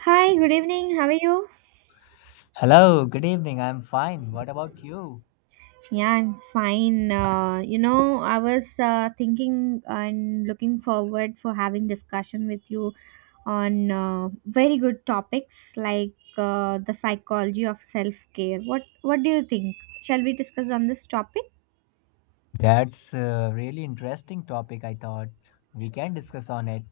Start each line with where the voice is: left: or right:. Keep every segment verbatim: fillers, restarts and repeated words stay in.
right: Hi, good evening. How are you?
left: Hello, good evening. I'm fine. What about you?
right: Yeah, I'm fine. Uh, you know, I was uh, thinking and looking forward for having discussion with you on uh, very good topics like uh, the psychology of self-care. What what do you think? Shall we discuss on this topic?
left: That's a really interesting topic, I thought. We can discuss on it.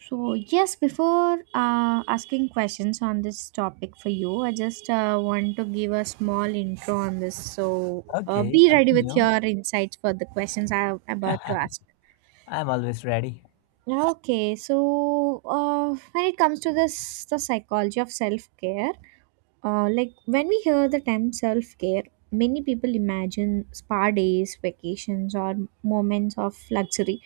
right: So, yes, before uh, asking questions on this topic for you, I just uh, want to give a small intro on this. So, uh,
left: Okay,
right: be ready with
left: continue.
right: your insights for the questions I'm about to ask.
left: I'm always ready.
right: Okay, so uh, when it comes to this, the psychology of self care, uh, like when we hear the term self care, many people imagine spa days, vacations, or moments of luxury.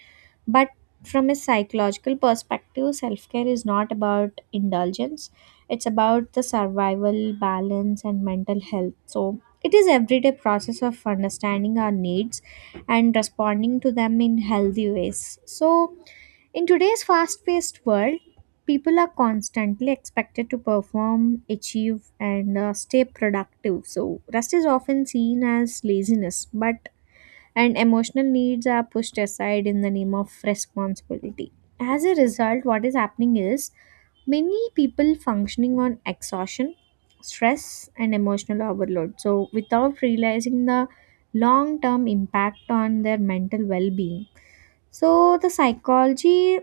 right: But from a psychological perspective, self care is not about indulgence, it's about the survival, balance, and mental health. So it is everyday process of understanding our needs and responding to them in healthy ways. So in today's fast paced world, people are constantly expected to perform, achieve, and uh, stay productive. So, rest is often seen as laziness, but and emotional needs are pushed aside in the name of responsibility. As a result, what is happening is many people functioning on exhaustion, stress, and emotional overload, So, without realizing the long term impact on their mental well being. So, the psychology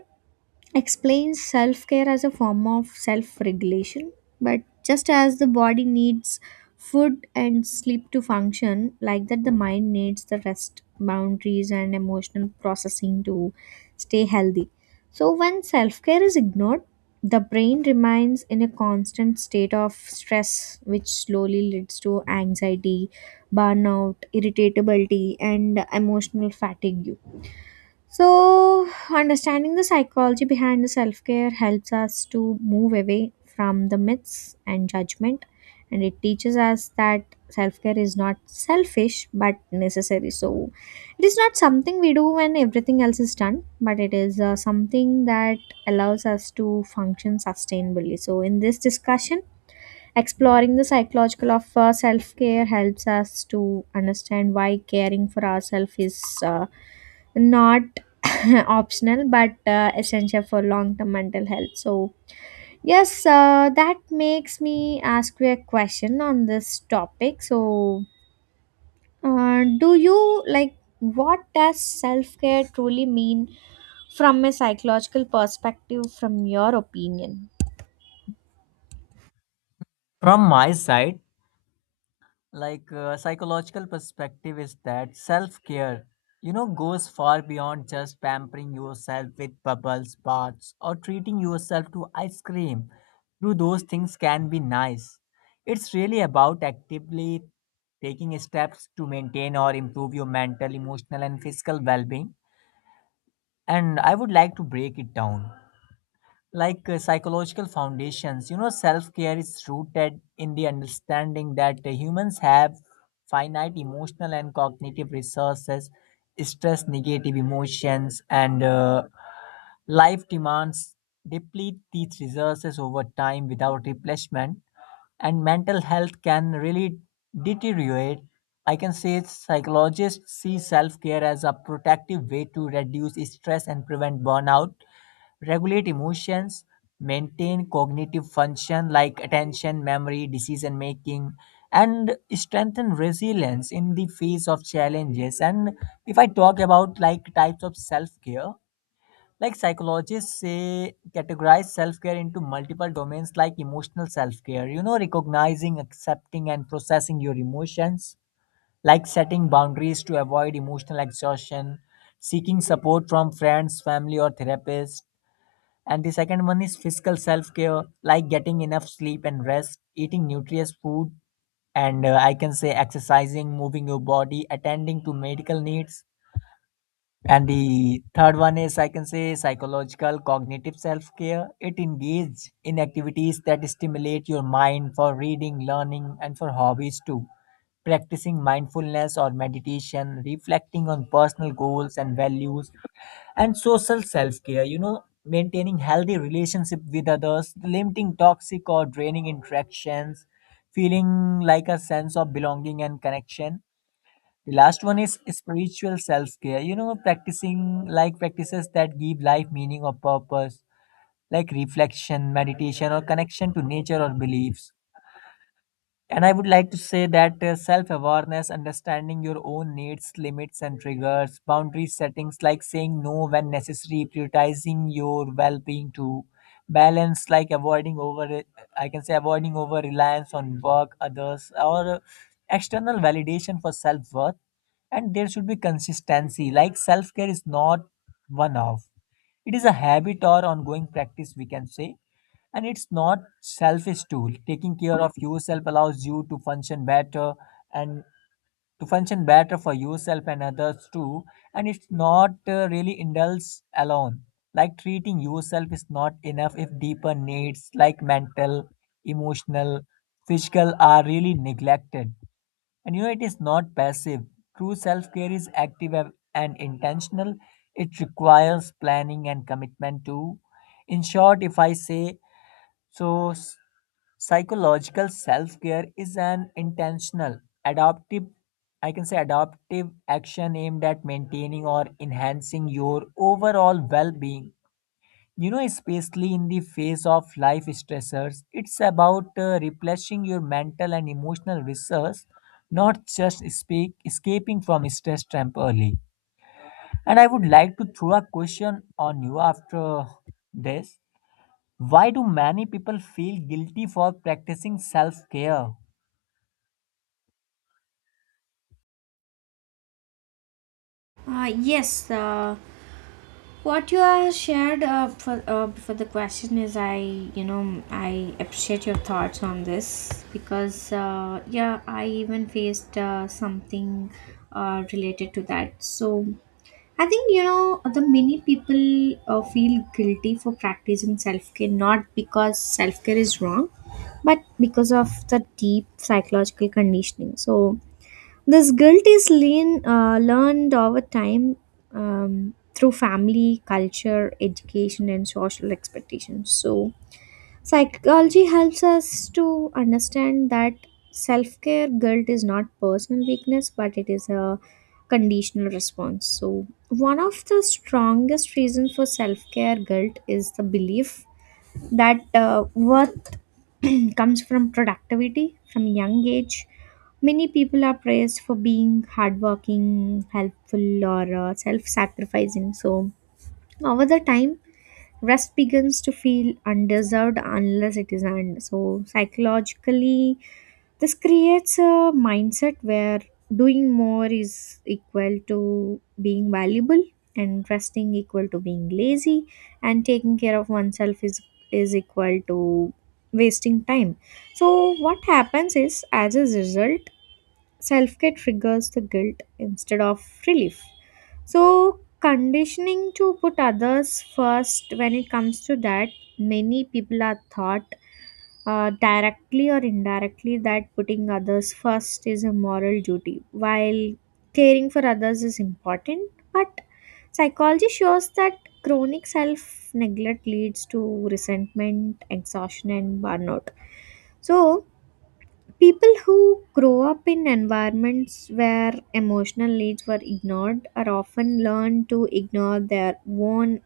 right: explains self-care as a form of self-regulation, but just as the body needs food and sleep to function, like that the mind needs the rest, boundaries, and emotional processing to stay healthy. So when self-care is ignored, the brain remains in a constant state of stress, which slowly leads to anxiety, burnout, irritability, and emotional fatigue. So, understanding the psychology behind the self care helps us to move away from the myths and judgment, and it teaches us that self care is not selfish but necessary. So, it is not something we do when everything else is done, but it is uh, something that allows us to function sustainably. So, in this discussion, exploring the psychological of uh, self care helps us to understand why caring for ourselves is uh, not optional but uh, essential for long term mental health. So, yes, uh, that makes me ask you a question on this topic. So, uh, do you like what does self care truly mean from a psychological perspective, from your opinion?
left: From my side, like uh, psychological perspective is that self care you know goes far beyond just pampering yourself with bubbles baths or treating yourself to ice cream though those things can be nice. It's really about actively taking steps to maintain or improve your mental, emotional and physical well-being. And I would like to break it down, like uh, psychological foundations. You know self care is rooted in the understanding that uh, humans have finite emotional and cognitive resources. Stress, negative emotions, and uh, life demands deplete these resources over time without replacement, and mental health can really deteriorate. I can say psychologists see self care as a protective way to reduce stress and prevent burnout, regulate emotions, maintain cognitive function like attention, memory, decision making, and strengthen resilience in the face of challenges. And if I talk about like types of self care, like psychologists say, categorize self care into multiple domains like emotional self care, you know, recognizing, accepting, and processing your emotions, like setting boundaries to avoid emotional exhaustion, seeking support from friends, family, or therapists. And the second one is physical self care, like getting enough sleep and rest, eating nutritious food, and uh, I can say exercising, moving your body, attending to medical needs. And the third one is, I can say, psychological cognitive self care. It engages in activities that stimulate your mind for reading, learning, and for hobbies too. Practicing mindfulness or meditation, reflecting on personal goals and values, and social self-care, you know maintaining healthy relationship with others, limiting toxic or draining interactions, feeling like a sense of belonging and connection. The last one is spiritual self-care, you know practicing, like practices that give life meaning or purpose, like reflection, meditation or connection to nature or beliefs. And I would like to say that uh, self awareness, understanding your own needs, limits, and triggers, boundary settings like saying no when necessary, prioritizing your well being to balance, like avoiding over, I can say, avoiding over reliance on work, others, or uh, external validation for self worth. And there should be consistency, like self care is not one off, it is a habit or ongoing practice, we can say. And it's not selfish tool. Taking care of yourself allows you to function better and to function better for yourself and others too. And it's not uh, really indulge alone. Like treating yourself is not enough if deeper needs like mental, emotional, physical are really neglected. And you know it is not passive. True self care is active and and intentional. It requires planning and commitment too. In short, if I say so, psychological self care is an intentional, adaptive, I can say adaptive action aimed at maintaining or enhancing your overall well being. You know, especially in the face of life stressors, it's about uh, replenishing your mental and emotional reserves, not just speak, escaping from stress temporarily. And I would like to throw a question on you after this. Why do many people feel guilty for practicing self care?
right: Uh, yes, uh, what you have shared uh, for uh, for the question is, i you know i appreciate your thoughts on this because uh, yeah, i even faced uh, something uh, related to that. So i think you know the many people uh, feel guilty for practicing self-care, not because self-care is wrong, but because of the deep psychological conditioning. So this guilt is lean, uh, learned over time, um, through family, culture, education, and social expectations. So, psychology helps us to understand that self care guilt is not personal weakness, but it is a conditional response. So, one of the strongest reasons for self care guilt is the belief that uh, worth comes from productivity. From a young age, many people are praised for being hardworking, helpful, or uh, self-sacrificing. So over the time rest begins to feel undeserved unless it is earned. So, psychologically, this creates a mindset where doing more is equal to being valuable, and resting equal to being lazy, and taking care of oneself is is equal to wasting time. So what happens is, as a result, self care triggers the guilt instead of relief. So, conditioning to put others first. When it comes to that, many people are taught, uh, directly or indirectly, that putting others first is a moral duty, while caring for others is important. But psychology shows that chronic self neglect leads to resentment, exhaustion, and burnout. So, people who grow up in environments where emotional needs were ignored are often learn to ignore their own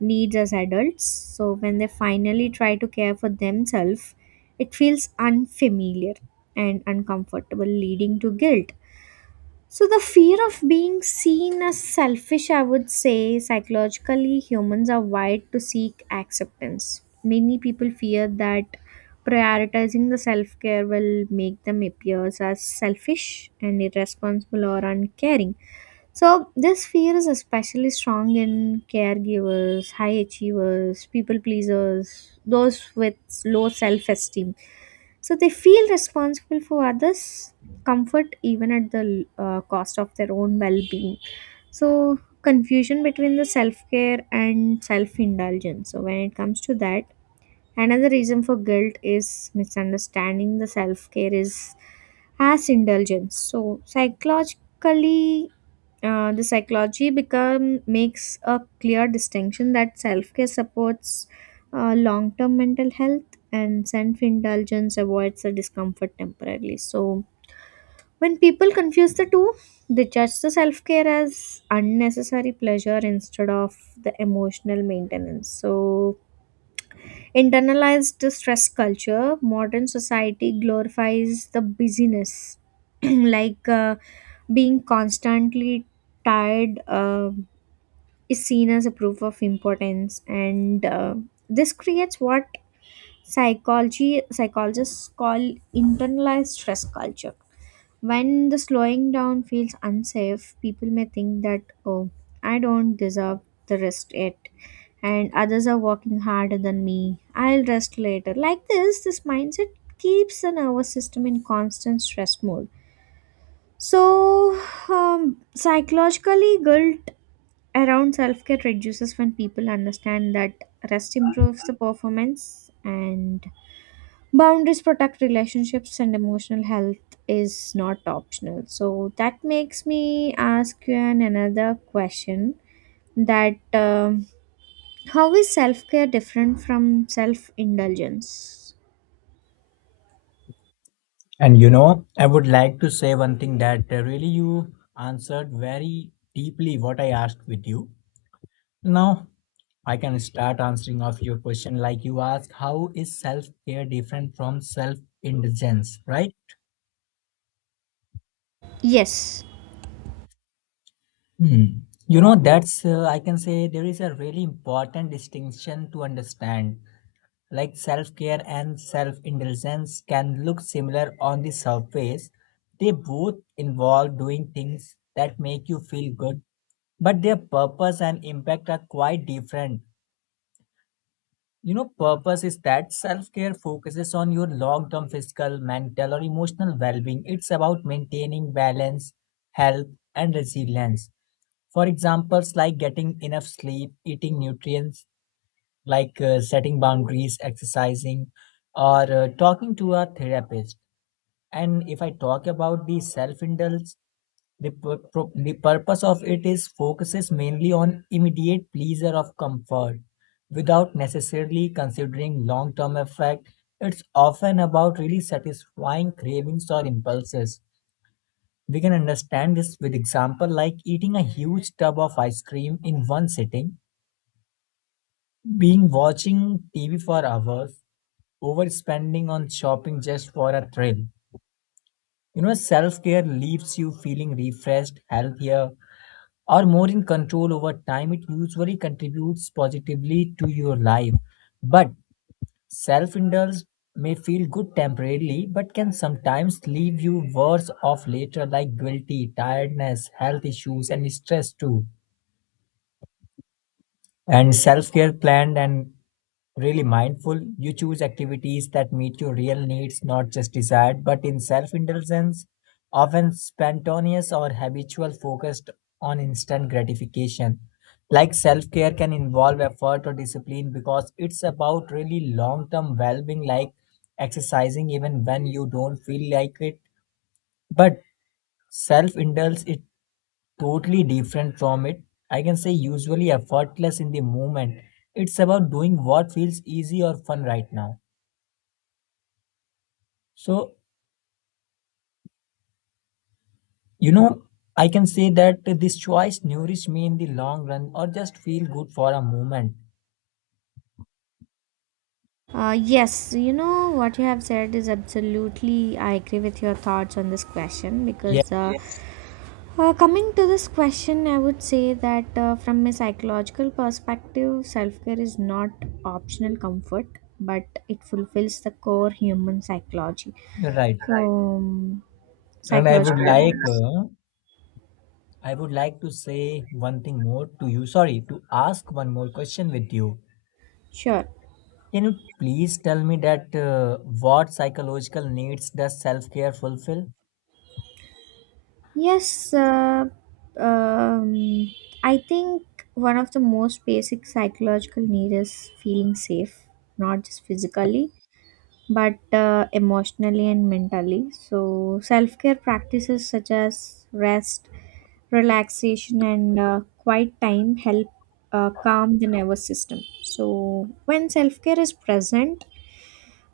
right: needs as adults. So when they finally try to care for themselves, it feels unfamiliar and uncomfortable, leading to guilt. So, the fear of being seen as selfish. I would say, psychologically, humans are wired to seek acceptance. Many people fear that prioritizing the self care will make them appear as selfish and irresponsible or uncaring. So, this fear is especially strong in caregivers, high achievers, people pleasers, those with low self esteem. So, they feel responsible for others' comfort, even at the uh, cost of their own well being. So, confusion between the self care and self indulgence. So, when it comes to that, another reason for guilt is misunderstanding the self care is as indulgence. So psychologically, uh, the psychology become makes a clear distinction that self care supports uh, long term mental health, and self indulgence avoids the discomfort temporarily. So when people confuse the two, they judge the self care as unnecessary pleasure instead of the emotional maintenance. So, internalized stress culture. Modern society glorifies the busyness, like uh, being constantly tired uh, is seen as a proof of importance, and uh, this creates what psychology psychologists call internalized stress culture. When the slowing down feels unsafe, people may think that, oh, I don't deserve the rest yet, and others are working harder than me. I'll rest later. Like this, this mindset keeps the nervous system in constant stress mode. So, um, psychologically, guilt around self care reduces when people understand that rest improves the performance, and boundaries protect relationships, and emotional health is not optional. So that makes me ask you an another question, that um, how is self-care different from self-indulgence?
left: And you know, I would like to say one thing, that uh, really you answered very deeply what I asked with you. Now, I can start answering of your question like you asked, how is self-care different from self-indulgence, right?
right: Yes.
left: Hmm. You know, that's uh, I can say there is a really important distinction to understand. Like self care and self indulgence can look similar on the surface. They both involve doing things that make you feel good, but their purpose and impact are quite different. You know, purpose is that self care focuses on your long term physical, mental, or emotional well being. It's about maintaining balance, health, and resilience. For examples, like getting enough sleep, eating nutrients, like uh, setting boundaries, exercising, or uh, talking to a therapist. And if I talk about the self indulge, the, pur- pro- the purpose of it is focuses mainly on immediate pleasure of comfort without necessarily considering long term effect. It's often about really satisfying cravings or impulses. We can understand this with example like eating a huge tub of ice cream in one sitting, being watching T V for hours, overspending on shopping just for a thrill. You know, self care leaves you feeling refreshed, healthier, or more in control over time. It usually contributes positively to your life. But self indulge may feel good temporarily, but can sometimes leave you worse off later, like guilty, tiredness, health issues, and stress too. And self-care planned and really mindful, you choose activities that meet your real needs, not just desired, but in self-indulgence often spontaneous or habitual, focused on instant gratification. Like self-care can involve effort or discipline because it's about really long-term well-being, like exercising even when you don't feel like it. But self-indulge it totally different from it. I can say usually effortless in the moment. It's about doing what feels easy or fun right now. So, you know, I can say that this choice nourish me in the long run or just feel good for a moment.
right: Uh, yes, you know what you have said is absolutely. I agree with your thoughts on this question,
left: Yeah,
right: because uh, yeah. Uh, coming to this question, I would say that uh, from a psychological perspective, self care is not optional comfort, but it fulfills the core human psychology.
left: you're right.
right: So, right. um,
left: And I would
right: psychological
left: like
right: needs.
left: uh, I would like to say one thing more to you. Sorry, to ask one more question with you.
right: Sure.
left: Can you please tell me that uh, what psychological needs does self-care fulfill?
right: Yes, uh, um, I think one of the most basic psychological need is feeling safe, not just physically, but uh, emotionally and mentally. So, self care practices such as rest, relaxation, and uh, quiet time help uh, calm the nervous system. So, when self care is present,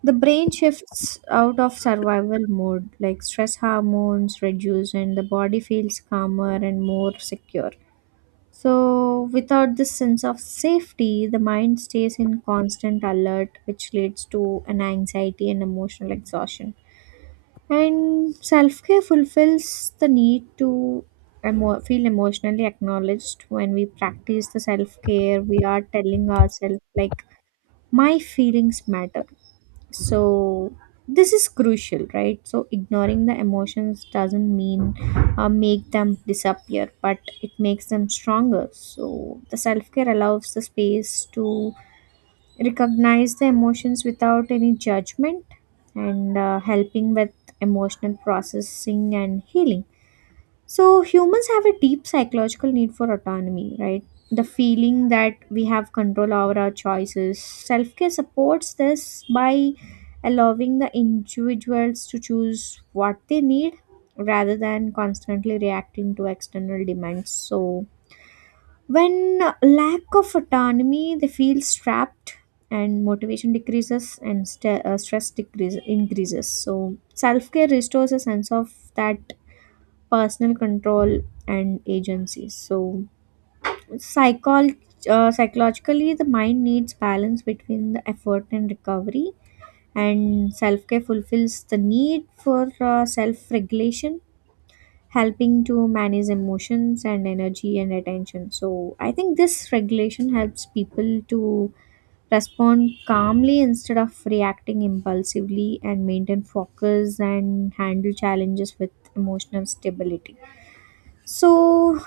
right: the brain shifts out of survival mode, like stress hormones reduce, and the body feels calmer and more secure. So, without this sense of safety, the mind stays in constant alert, which leads to an anxiety and emotional exhaustion. And self care fulfills the need to emo- feel emotionally acknowledged. When we practice the self care, we are telling ourselves, like, my feelings matter. So this is crucial, right? So ignoring the emotions doesn't mean uh, make them disappear, but it makes them stronger. So the self-care allows the space to recognize the emotions without any judgment, and uh, helping with emotional processing and healing. So humans have a deep psychological need for autonomy, right? The feeling that we have control over our choices. Self care supports this by allowing the individuals to choose what they need rather than constantly reacting to external demands. So, when lack of autonomy, they feel strapped and motivation decreases, and st- uh, stress decrease increases. So, self care restores a sense of that personal control and agency. So, psychol- uh, psychologically, the mind needs balance between the effort and recovery, and self care fulfills the need for uh, self regulation, helping to manage emotions and energy and attention. So, I think this regulation helps people to respond calmly instead of reacting impulsively, and maintain focus, and handle challenges with emotional stability. So,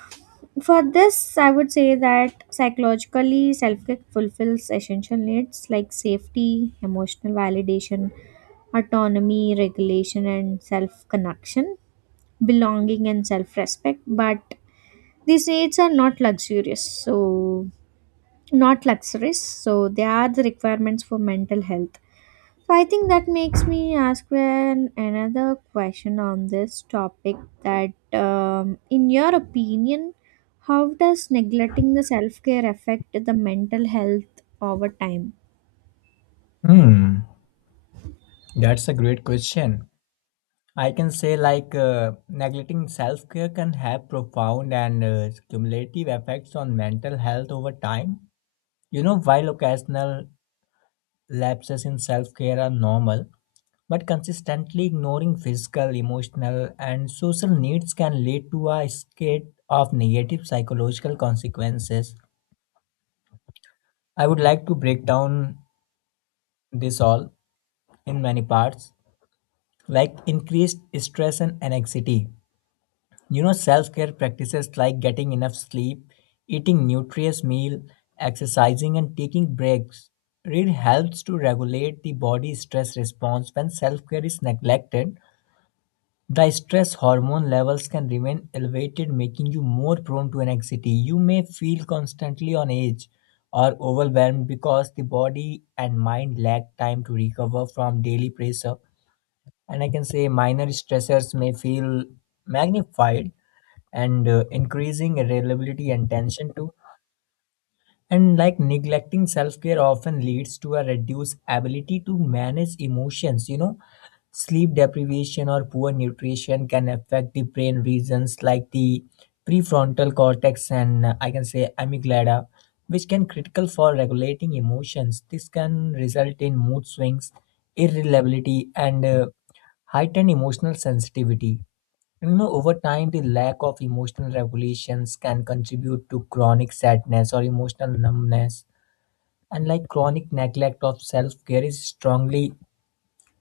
right: for this, I would say that psychologically, self care fulfills essential needs like safety, emotional validation, autonomy, regulation, and self connection, belonging, and self respect. But these needs are not luxurious, so not luxuries, so they are the requirements for mental health. So I think that makes me ask an, another question on this topic, that um, in your opinion, how does neglecting the self-care affect the mental health over time?
left: Hmm. That's a great question. I can say like uh, neglecting self-care can have profound and uh, cumulative effects on mental health over time. You know, while occasional lapses in self-care are normal, but consistently ignoring physical, emotional, and social needs can lead to a cascade of negative psychological consequences. I would like to break down this all in many parts, like increased stress and anxiety. You know, self care practices like getting enough sleep, eating nutritious meal, exercising, and taking breaks really helps to regulate the body's stress response. When self care is neglected, the stress hormone levels can remain elevated, making you more prone to anxiety. You may feel constantly on edge or overwhelmed because the body and mind lack time to recover from daily pressure. And I can say minor stressors may feel magnified and uh, increasing irritability and tension too. And like neglecting self-care often leads to a reduced ability to manage emotions. You know, sleep deprivation or poor nutrition can affect the brain regions like the prefrontal cortex and uh, I can say amygdala, which can critical for regulating emotions. This can result in mood swings, irritability, and uh, heightened emotional sensitivity. And, you know, over time, the lack of emotional regulations can contribute to chronic sadness or emotional numbness. And like chronic neglect of self care is strongly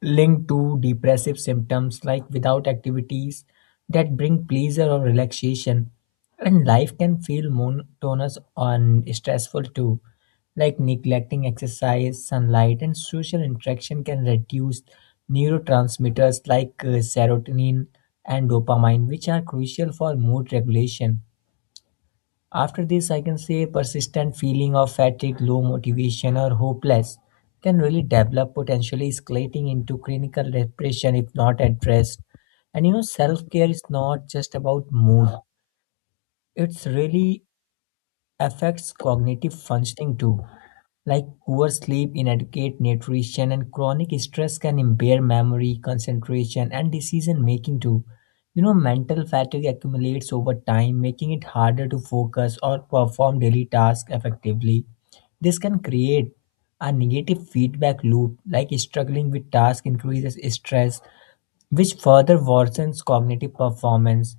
left: linked to depressive symptoms, like without activities that bring pleasure or relaxation. And life can feel monotonous and stressful too. Like neglecting exercise, sunlight, and social interaction can reduce neurotransmitters like uh, serotonin and dopamine, which are crucial for mood regulation. After this, I can say persistent feeling of fatigue, low motivation, or hopeless can really develop, potentially escalating into clinical depression if not addressed. And you know, self care is not just about mood, it's really affects cognitive functioning too. Like poor sleep, inadequate nutrition, and chronic stress can impair memory, concentration, and decision making too. You know, mental fatigue accumulates over time, making it harder to focus or perform daily tasks effectively. This can create a negative feedback loop, like struggling with tasks increases stress, which further worsens cognitive performance.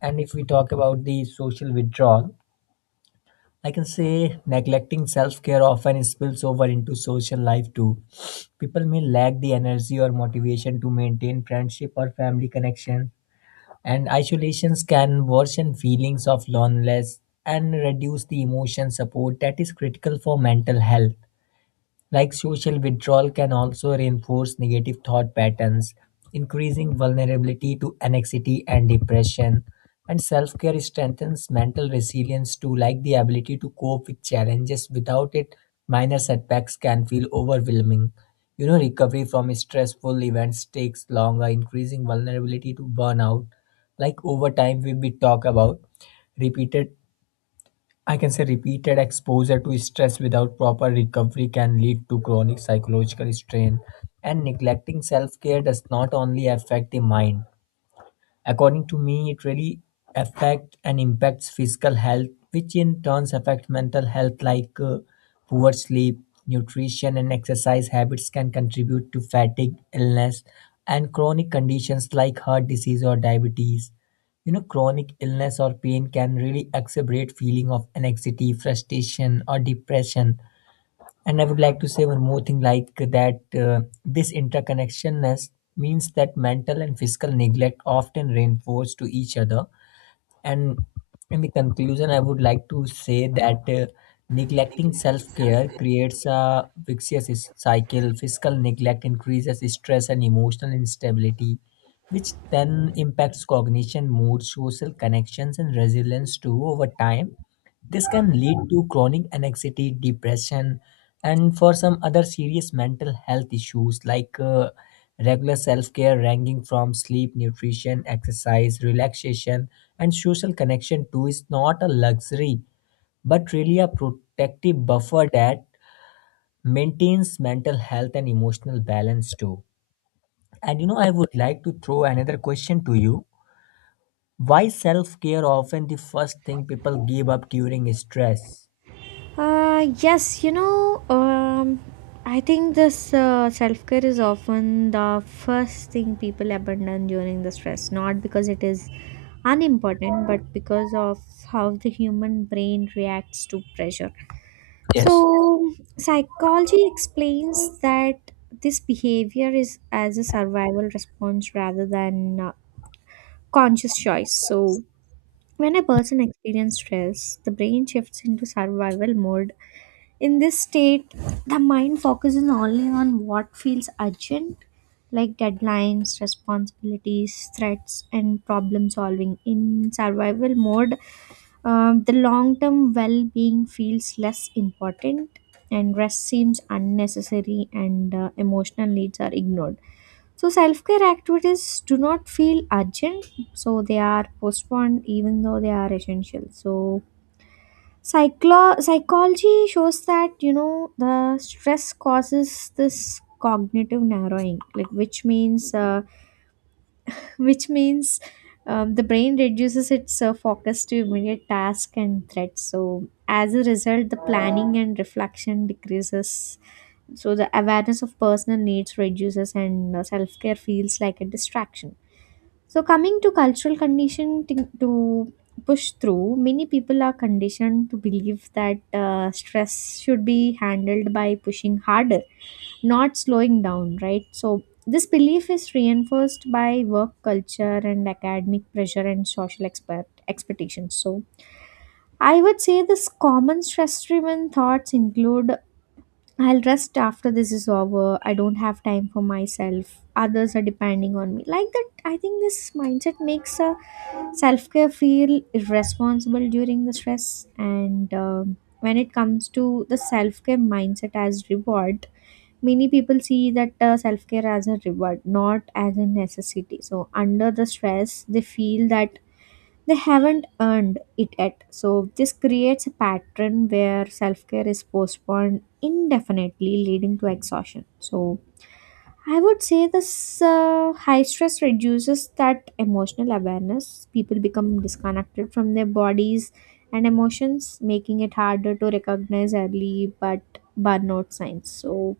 left: And if we talk about the social withdrawal, I can say neglecting self care often spills over into social life too. People may lack the energy or motivation to maintain friendship or family connection, and isolations can worsen feelings of loneliness and reduce the emotion support that is critical for mental health. Like social withdrawal can also reinforce negative thought patterns, increasing vulnerability to anxiety and depression. And self-care strengthens mental resilience too, like the ability to cope with challenges. Without it, minor setbacks can feel overwhelming. You know, recovery from stressful events takes longer, increasing vulnerability to burnout. Like over time, we we talk about repeated, I can say repeated exposure to stress without proper recovery can lead to chronic psychological strain. And neglecting self care does not only affect the mind, according to me, it really affects and impacts physical health, which in turns affect mental health, like uh, poor sleep, nutrition, and exercise habits can contribute to fatigue, illness, and chronic conditions like heart disease or diabetes. You know, chronic illness or pain can really exacerbate feeling of anxiety, frustration, or depression. And I would like to say one more thing, like that uh, this interconnectionness means that mental and physical neglect often reinforce to each other. And in the conclusion, I would like to say that uh, neglecting self care creates a vicious cycle. Physical neglect increases stress and emotional instability, which then impacts cognition, mood, social connections, and resilience too. Over time this can lead to chronic anxiety, depression, and for some other serious mental health issues, like uh, regular self care, ranging from sleep, nutrition, exercise, relaxation, and social connection, too, is not a luxury but really a protective buffer that maintains mental health and emotional balance, too. And you know, I would like to throw another question to you. Why self care often the first thing people give up during stress?
right: Uh, yes, you know, um, I think this uh, self care is often the first thing people abandon during the stress, not because it is unimportant, but because of how the human brain reacts to pressure.
left: Yes.
right: So, psychology explains that this behavior is as a survival response rather than uh, conscious choice. So, when a person experiences stress, the brain shifts into survival mode. In this state, the mind focuses only on what feels urgent, like deadlines, responsibilities, threats, and problem solving. In survival mode, um, the long term well being feels less important, and rest seems unnecessary, and uh, emotional needs are ignored. So, self care activities do not feel urgent, so they are postponed even though they are essential. So, psychlo- psychology shows that, you know, the stress causes this cognitive narrowing, like which means. Uh, which means um, the brain reduces its uh, focus to immediate task and threats. So, as a result, the planning and reflection decreases. So, the awareness of personal needs reduces, and uh, self care feels like a distraction. So, coming to cultural condition to to push through, many people are conditioned to believe that uh, stress should be handled by pushing harder, not slowing down, right? So, this belief is reinforced by work culture and academic pressure and social expert expectations. So, I would say this common stress driven thoughts include, I'll rest after this is over, I don't have time for myself, others are depending on me. Like that, I think this mindset makes a self care feel irresponsible during the stress. And um, when it comes to the self care mindset as reward, many people see that uh, self care as a reward, not as a necessity. So, under the stress, they feel that they haven't earned it yet. So, this creates a pattern where self care is postponed indefinitely, leading to exhaustion. So, I would say this uh, high stress reduces that emotional awareness. People become disconnected from their bodies and emotions, making it harder to recognize early but burnout signs. So,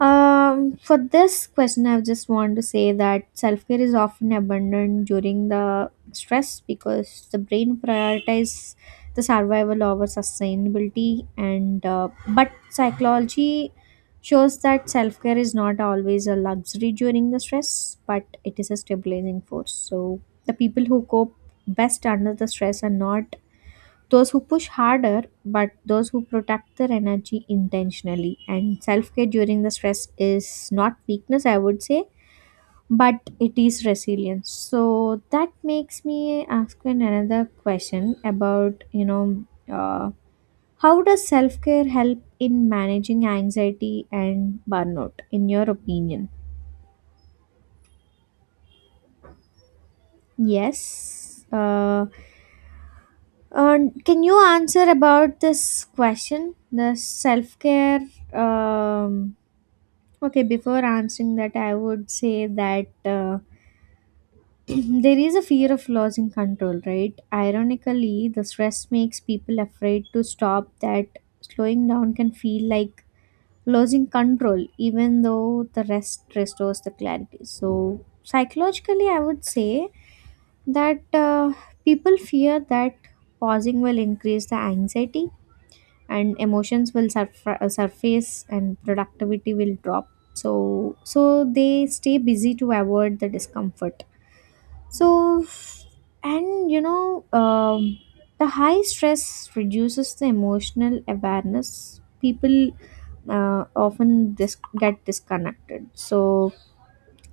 right: um, for this question, I just want to say that self care is often abandoned during the stress because the brain prioritizes the survival over sustainability. And uh, but psychology shows that self care is not always a luxury during the stress, but it is a stabilizing force. So the people who cope best under the stress are not those who push harder, but those who protect their energy intentionally. And self care during the stress is not weakness, I would say, but it is resilience. So that makes me ask you another question about, you know, uh, how does self care help in managing anxiety and burnout, in your opinion? Yes. Uh, and can you answer about this question, the self care, um, okay, before answering that, I would say that uh, there is a fear of losing control, right? Ironically, the stress makes people afraid to stop, that slowing down can feel like losing control, even though the rest restores the clarity. So, psychologically, I would say that uh, people fear that pausing will increase the anxiety, and emotions will surf- uh, surface, and productivity will drop. So so they stay busy to avoid the discomfort. So, and you know um, the high stress reduces the emotional awareness. People uh, often dis- get disconnected. So,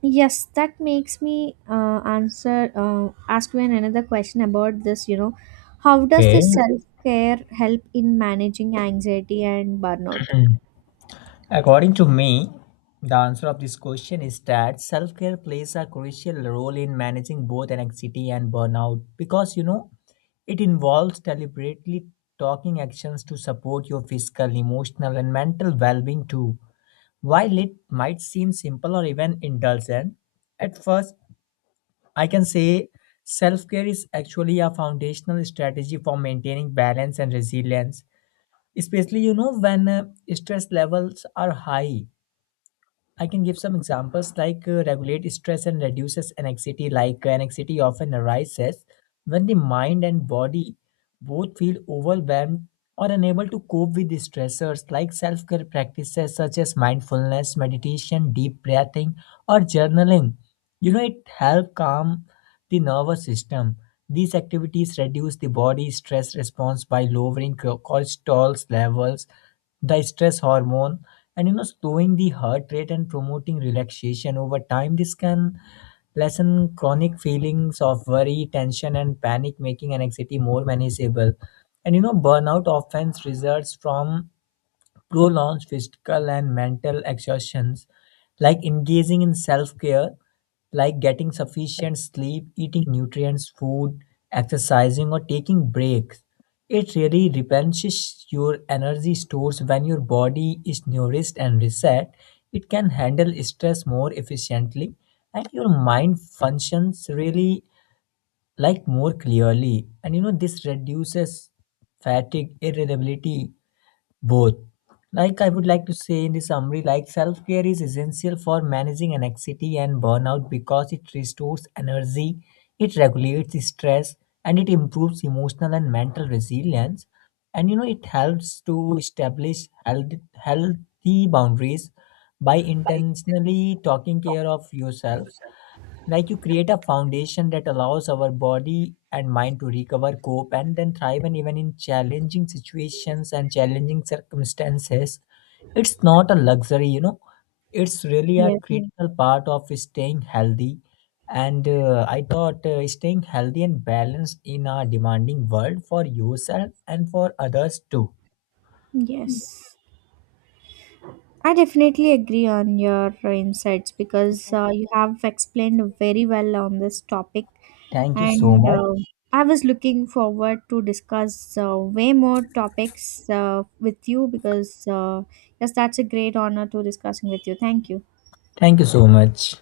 right: yes, that makes me uh, answer uh, ask you an another question about this. You know, how does
left: Okay.
right: this self care help in managing anxiety and burnout?
left: Mm. According to me, the answer of this question is that self care plays a crucial role in managing both anxiety and burnout, because you know it involves deliberately talking actions to support your physical, emotional, and mental well being too. While it might seem simple or even indulgent, at first I can say self care is actually a foundational strategy for maintaining balance and resilience, especially you know when uh, stress levels are high. I can give some examples like uh, regulate stress and reduces anxiety. Like uh, anxiety often arises when the mind and body both feel overwhelmed or unable to cope with the stressors. Like self care practices such as mindfulness, meditation, deep breathing, or journaling. You know, it help calm the nervous system. These activities reduce the body stress response by lowering cho- cortisol levels, the stress hormone, and you know slowing the heart rate and promoting relaxation. Over time this can lessen chronic feelings of worry, tension and panic, making anxiety more manageable. And you know burnout often results from prolongs physical and mental exhaustions. Like engaging in self-care, like getting sufficient sleep, eating nutrients food, exercising or taking breaks, it really replenishes your energy stores. When your body is nourished and reset, it can handle stress more efficiently and your mind functions really like more clearly. And you know this reduces fatigue, irritability, both. Like I would like to say in the summary, like self care is essential for managing anxiety and burnout because it restores energy, it regulates stress, and it improves emotional and mental resilience. And you know, it helps to establish health, healthy boundaries by intentionally taking care of yourself. Like you create a foundation that allows our body and mind to recover, cope and then thrive, and even in challenging situations and challenging circumstances it's not a luxury, you know, it's really a
right: Yes,
left: Mm. critical part of staying healthy. And uh, I thought uh, staying healthy and balanced in a demanding world for yourself and for others too.
right: yes, I definitely agree on your insights because uh, you have explained very well on this topic.
left: Thank you so
right: And
left: much.
right: uh, I was looking forward to discuss uh, way more topics uh, with you, because uh, yes, that's a great honor to discussing with you. Thank you.
left: Thank you so much.